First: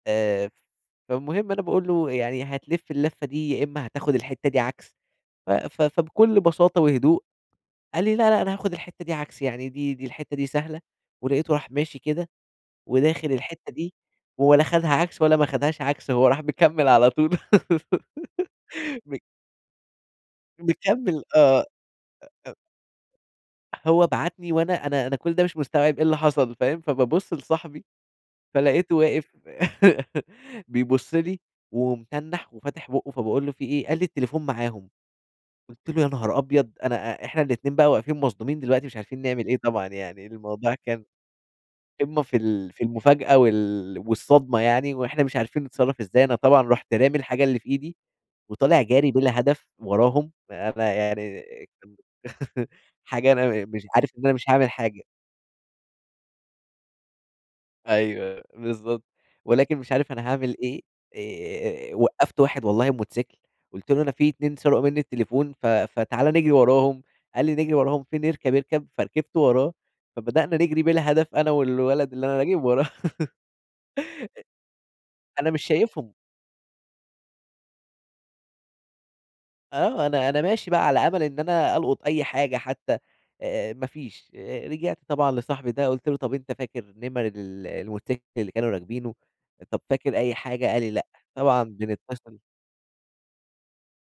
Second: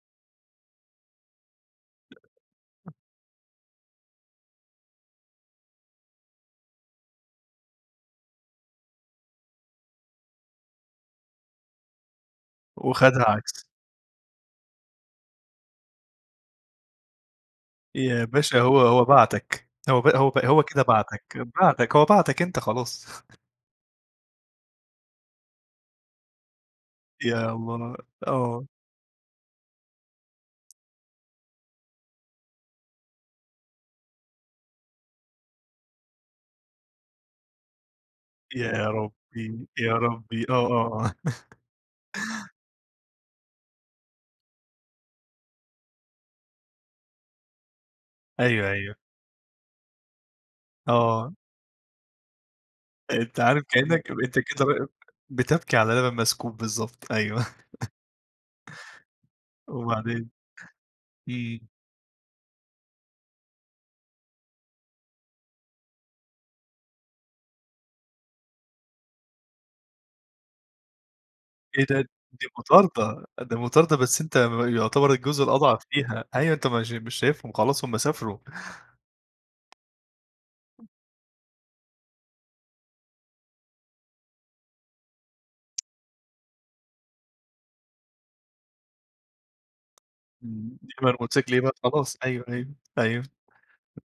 آآ، ف فالمهم أنا باقول لُه: "يعني هتلِّف الَلفّة دي، يا إمّا هتاخد الحتة دي عكس،" ف ف فبكُلّ بساطة وهدوء قال لي: "لأ، لأ أنا هاخد الحتة دي عكس يعني دي، دي الحتة دي سهلة"، ولقيته راح ماشي كده، وخَدها وداخل عكس. الحتة دي، و ولا خدها عكس ولا ما خدهاش عكس، هو راح مكمّل على طول يا باشا هو هو م بَعتك هو ب هو ب هو كده مكمّل بَعتك، آه، بَعتك، هو بَعتك أ أ أنت خلاص. هو بعتني وأنا أنا أنا كل ده مش مستوعب إيه اللي حصل فاهم، فبابُصّ يا لصاحبي الله، آه. فلقيتُه واقف بيبُصّ لي ومتنّح وفاتح بُقُّه فباقول له: "في إيه؟" قال لي: "التليفون معاهم"، قُلت له: "يا نهار أبيض"، أنا إ إحنا الاتنين بقى واقفين مصدومين دلوقتي يا مش عارفين نعمل إيه ربي، طبعًا، يا يعني ربي آه، الموضوع آه، كان آه. قمّة في ال في المفاجأة وال والصدمة يعني، وإحنا مش عارفين نتصرّف ازاي، أنا طبعًا رُحت رامي الحاجة اللي في إيدي، أيوه، وطالع أيوه. جاري بلا هدف وراهم فأنا آه. يعني آآ، حاجة أنت عارف أنا م مش عارف كإنّك ب إن أنا أنت مش كده هاعمل واقف حاجة. بتبكي على لبن مسكوب، بالضبط، أيوه، أيوه، بالضبط، ولكن مش عارف أنا وبعدين، هاعمل إيه إمم. آآ، وقّفت واحد والله بموتوسيكل قُلت له: "أنا في اتنين سرقوا منّي التليفون ف فتعالى نجري وراهم"، قال لي: "نجري وراهم فين؟" اركب اركب فركبت وراه، فبدأنا نجري بلا هدف أنا إيه ده! والولد اللي أنا دي راكب وراه، مطاردة، أ دي مطاردة بس أنت م يعتبر أ الجزء أنا مش الأضعف شايفهم. فيها، أيوه، أنت مش مش شايفهم خلاص هُم سافروا. آه، أنا أنا ماشي بقى على أمل إن أنا ألقُط أي حاجة حتى، آآ، ما فيش آآ، رجعت طبعًا لصاحبي ده قُلت له: "طَب أنت فاكر نِمَر ال الموتوسيكل اللي كانوا راكبينه؟ أ طب فاكر أي حاجة"، إمم قال لي: "لأ"، نِمَر الموتوسيكل إيه طبعًا بقى خلاص بنتصل أيوه، أيوه، أيوه.